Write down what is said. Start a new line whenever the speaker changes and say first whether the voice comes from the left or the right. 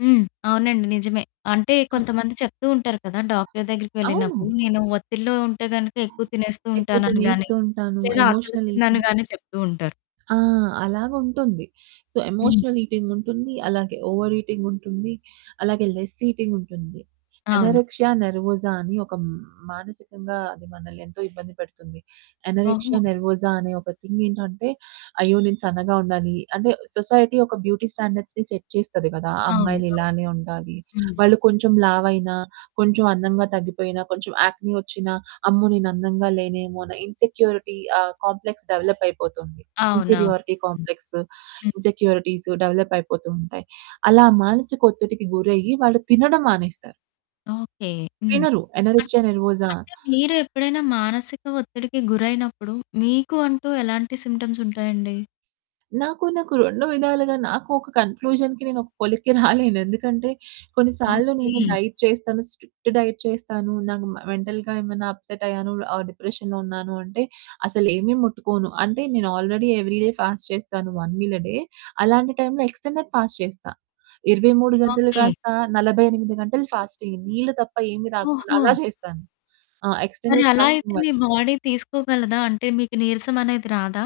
left: హ్మ్. అవునండి నిజమే. అంటే కొంతమంది చెప్తూ ఉంటారు కదా! డాక్టరు దగ్గరికి
right: అవును.
left: వెళ్ళినప్పుడు, నేను ఒత్తిడిలో ఉంటే గనుక
right: ఆ!
left: ఎక్కువ తినేస్తూ
right: ఎక్కువ
left: ఉంటాననుగాని.
right: తినేస్తూ ఉంటాను.
left: లేదా అసలు
right: ఎమోషనల్ ఈటింగ్
left: తినననిగానే చెప్తూ ఉంటారు.
right: ఆ! అలాగా ఉంటుంది. సో,
left: హ్మ్.
right: ఎమోషనల్ ఈటింగుంటుంది. అలాగే ఓవర్ ఈటింగుంటుంది. అలాగే లెస్ ఈటింగుంటుంది.
left: అవును.
right: ఎనోరెక్సియా నెర్వోసా అని ఒక హ్మ్, మానసికంగా అది మనల్ని ఎంతో ఇబ్బంది పెడుతుంది. ఎనోరెక్సియా
left: ఓహో!
right: నెర్వోసా అనే ఒక థింగ్ ఏంటంటే "అయ్యో! నేను సన్నగా ఉండాలి." అంటే సొసైటీ ఒక బ్యూటీ స్టాండర్డ్స్‌ని సెట్ చేస్తది కదా!
left: అవును.
right: అమ్మాయిలు
left: అవును.
right: ఇలానే ఉండాలి.
left: హ్మ్.
right: వాళ్ళు కొంచెం లావైనా, కొంచెం అందంగా తగ్గిపోయినా, కొంచెం యాక్నీ వచ్చినా అమ్మో! నేను అందంగా లేనేమో అన్న ఇన్‌సెక్యూరిటీ ఆ కాంప్లెక్స్ డెవలప్ అయిపోతుంది.
left: అవునవును.
right: ఇన్‌ఫీరియారిటీ కాంప్లెక్స్,
left: హ్మ్.
right: ఇన్‌సెక్యూరిటీస్ డెవలప్ అయిపోతూ ఉంటాయి. అలా మానసిక ఒత్తిడికి గురయ్యి వాళ్ళు తినడం మానేస్తారు.
left: ఓకే. హ్మ్.
right: తినరు.
left: అన్
right: అనొరెక్సియా నెర్వోజా
left: అంటే మీరు ఎప్పుడైనా మానసిక ఒత్తిడికి గురైనప్పుడు మీకు అంటూ ఎలాంటి సింప్టమ్స్ ఉంటాయండి?
right: నాకు నాకు 2 విధాలుగా, నాకూ ఒక కన్‌క్లూజన్‌కి నేనొక పొలిక్కి రాలేను. ఎందుకంటే కొన్నిసార్లు నేను
left: ఓకే.
right: డైట్ చేస్తాను. స్ట్రిక్ట్ డైట్ చేస్తాను. నాకు మ మెంటల్‌గా ఏమన్నా అప్సెట్ అయ్యాను, ఆహ్, డిప్రెషన్‌లో ఉన్నాను అంటే అసలేమీ ముట్టుకోను. అంటే నేను ఆల్రెడీ ఎవ్రీ డే ఫాస్ట్ చేస్తాను. 1 మీల్ ఎ డే. అలాంటి టైమ్‌లో ఎక్స్‌టెండెడ్ ఫాస్ట్ చేస్తా. 23 గంటలు,
left: ఓకే.
right: కాస్త 48 గంటలు ఫాస్ట్ అయ్యి నీళ్ళు తప్ప ఏమి తాగకుండా
left: ఓహో!
right: అలా చేస్తాను. ఆ!
left: మరి
right: ఎక్స్‌టెండెడ్
left: అలా అయితే
right: ఫాస్టింగ్ వద్
left: మీ బాడీ తీసుకోగలదా? అంటే మీకు నీరసం అనేది రాదా?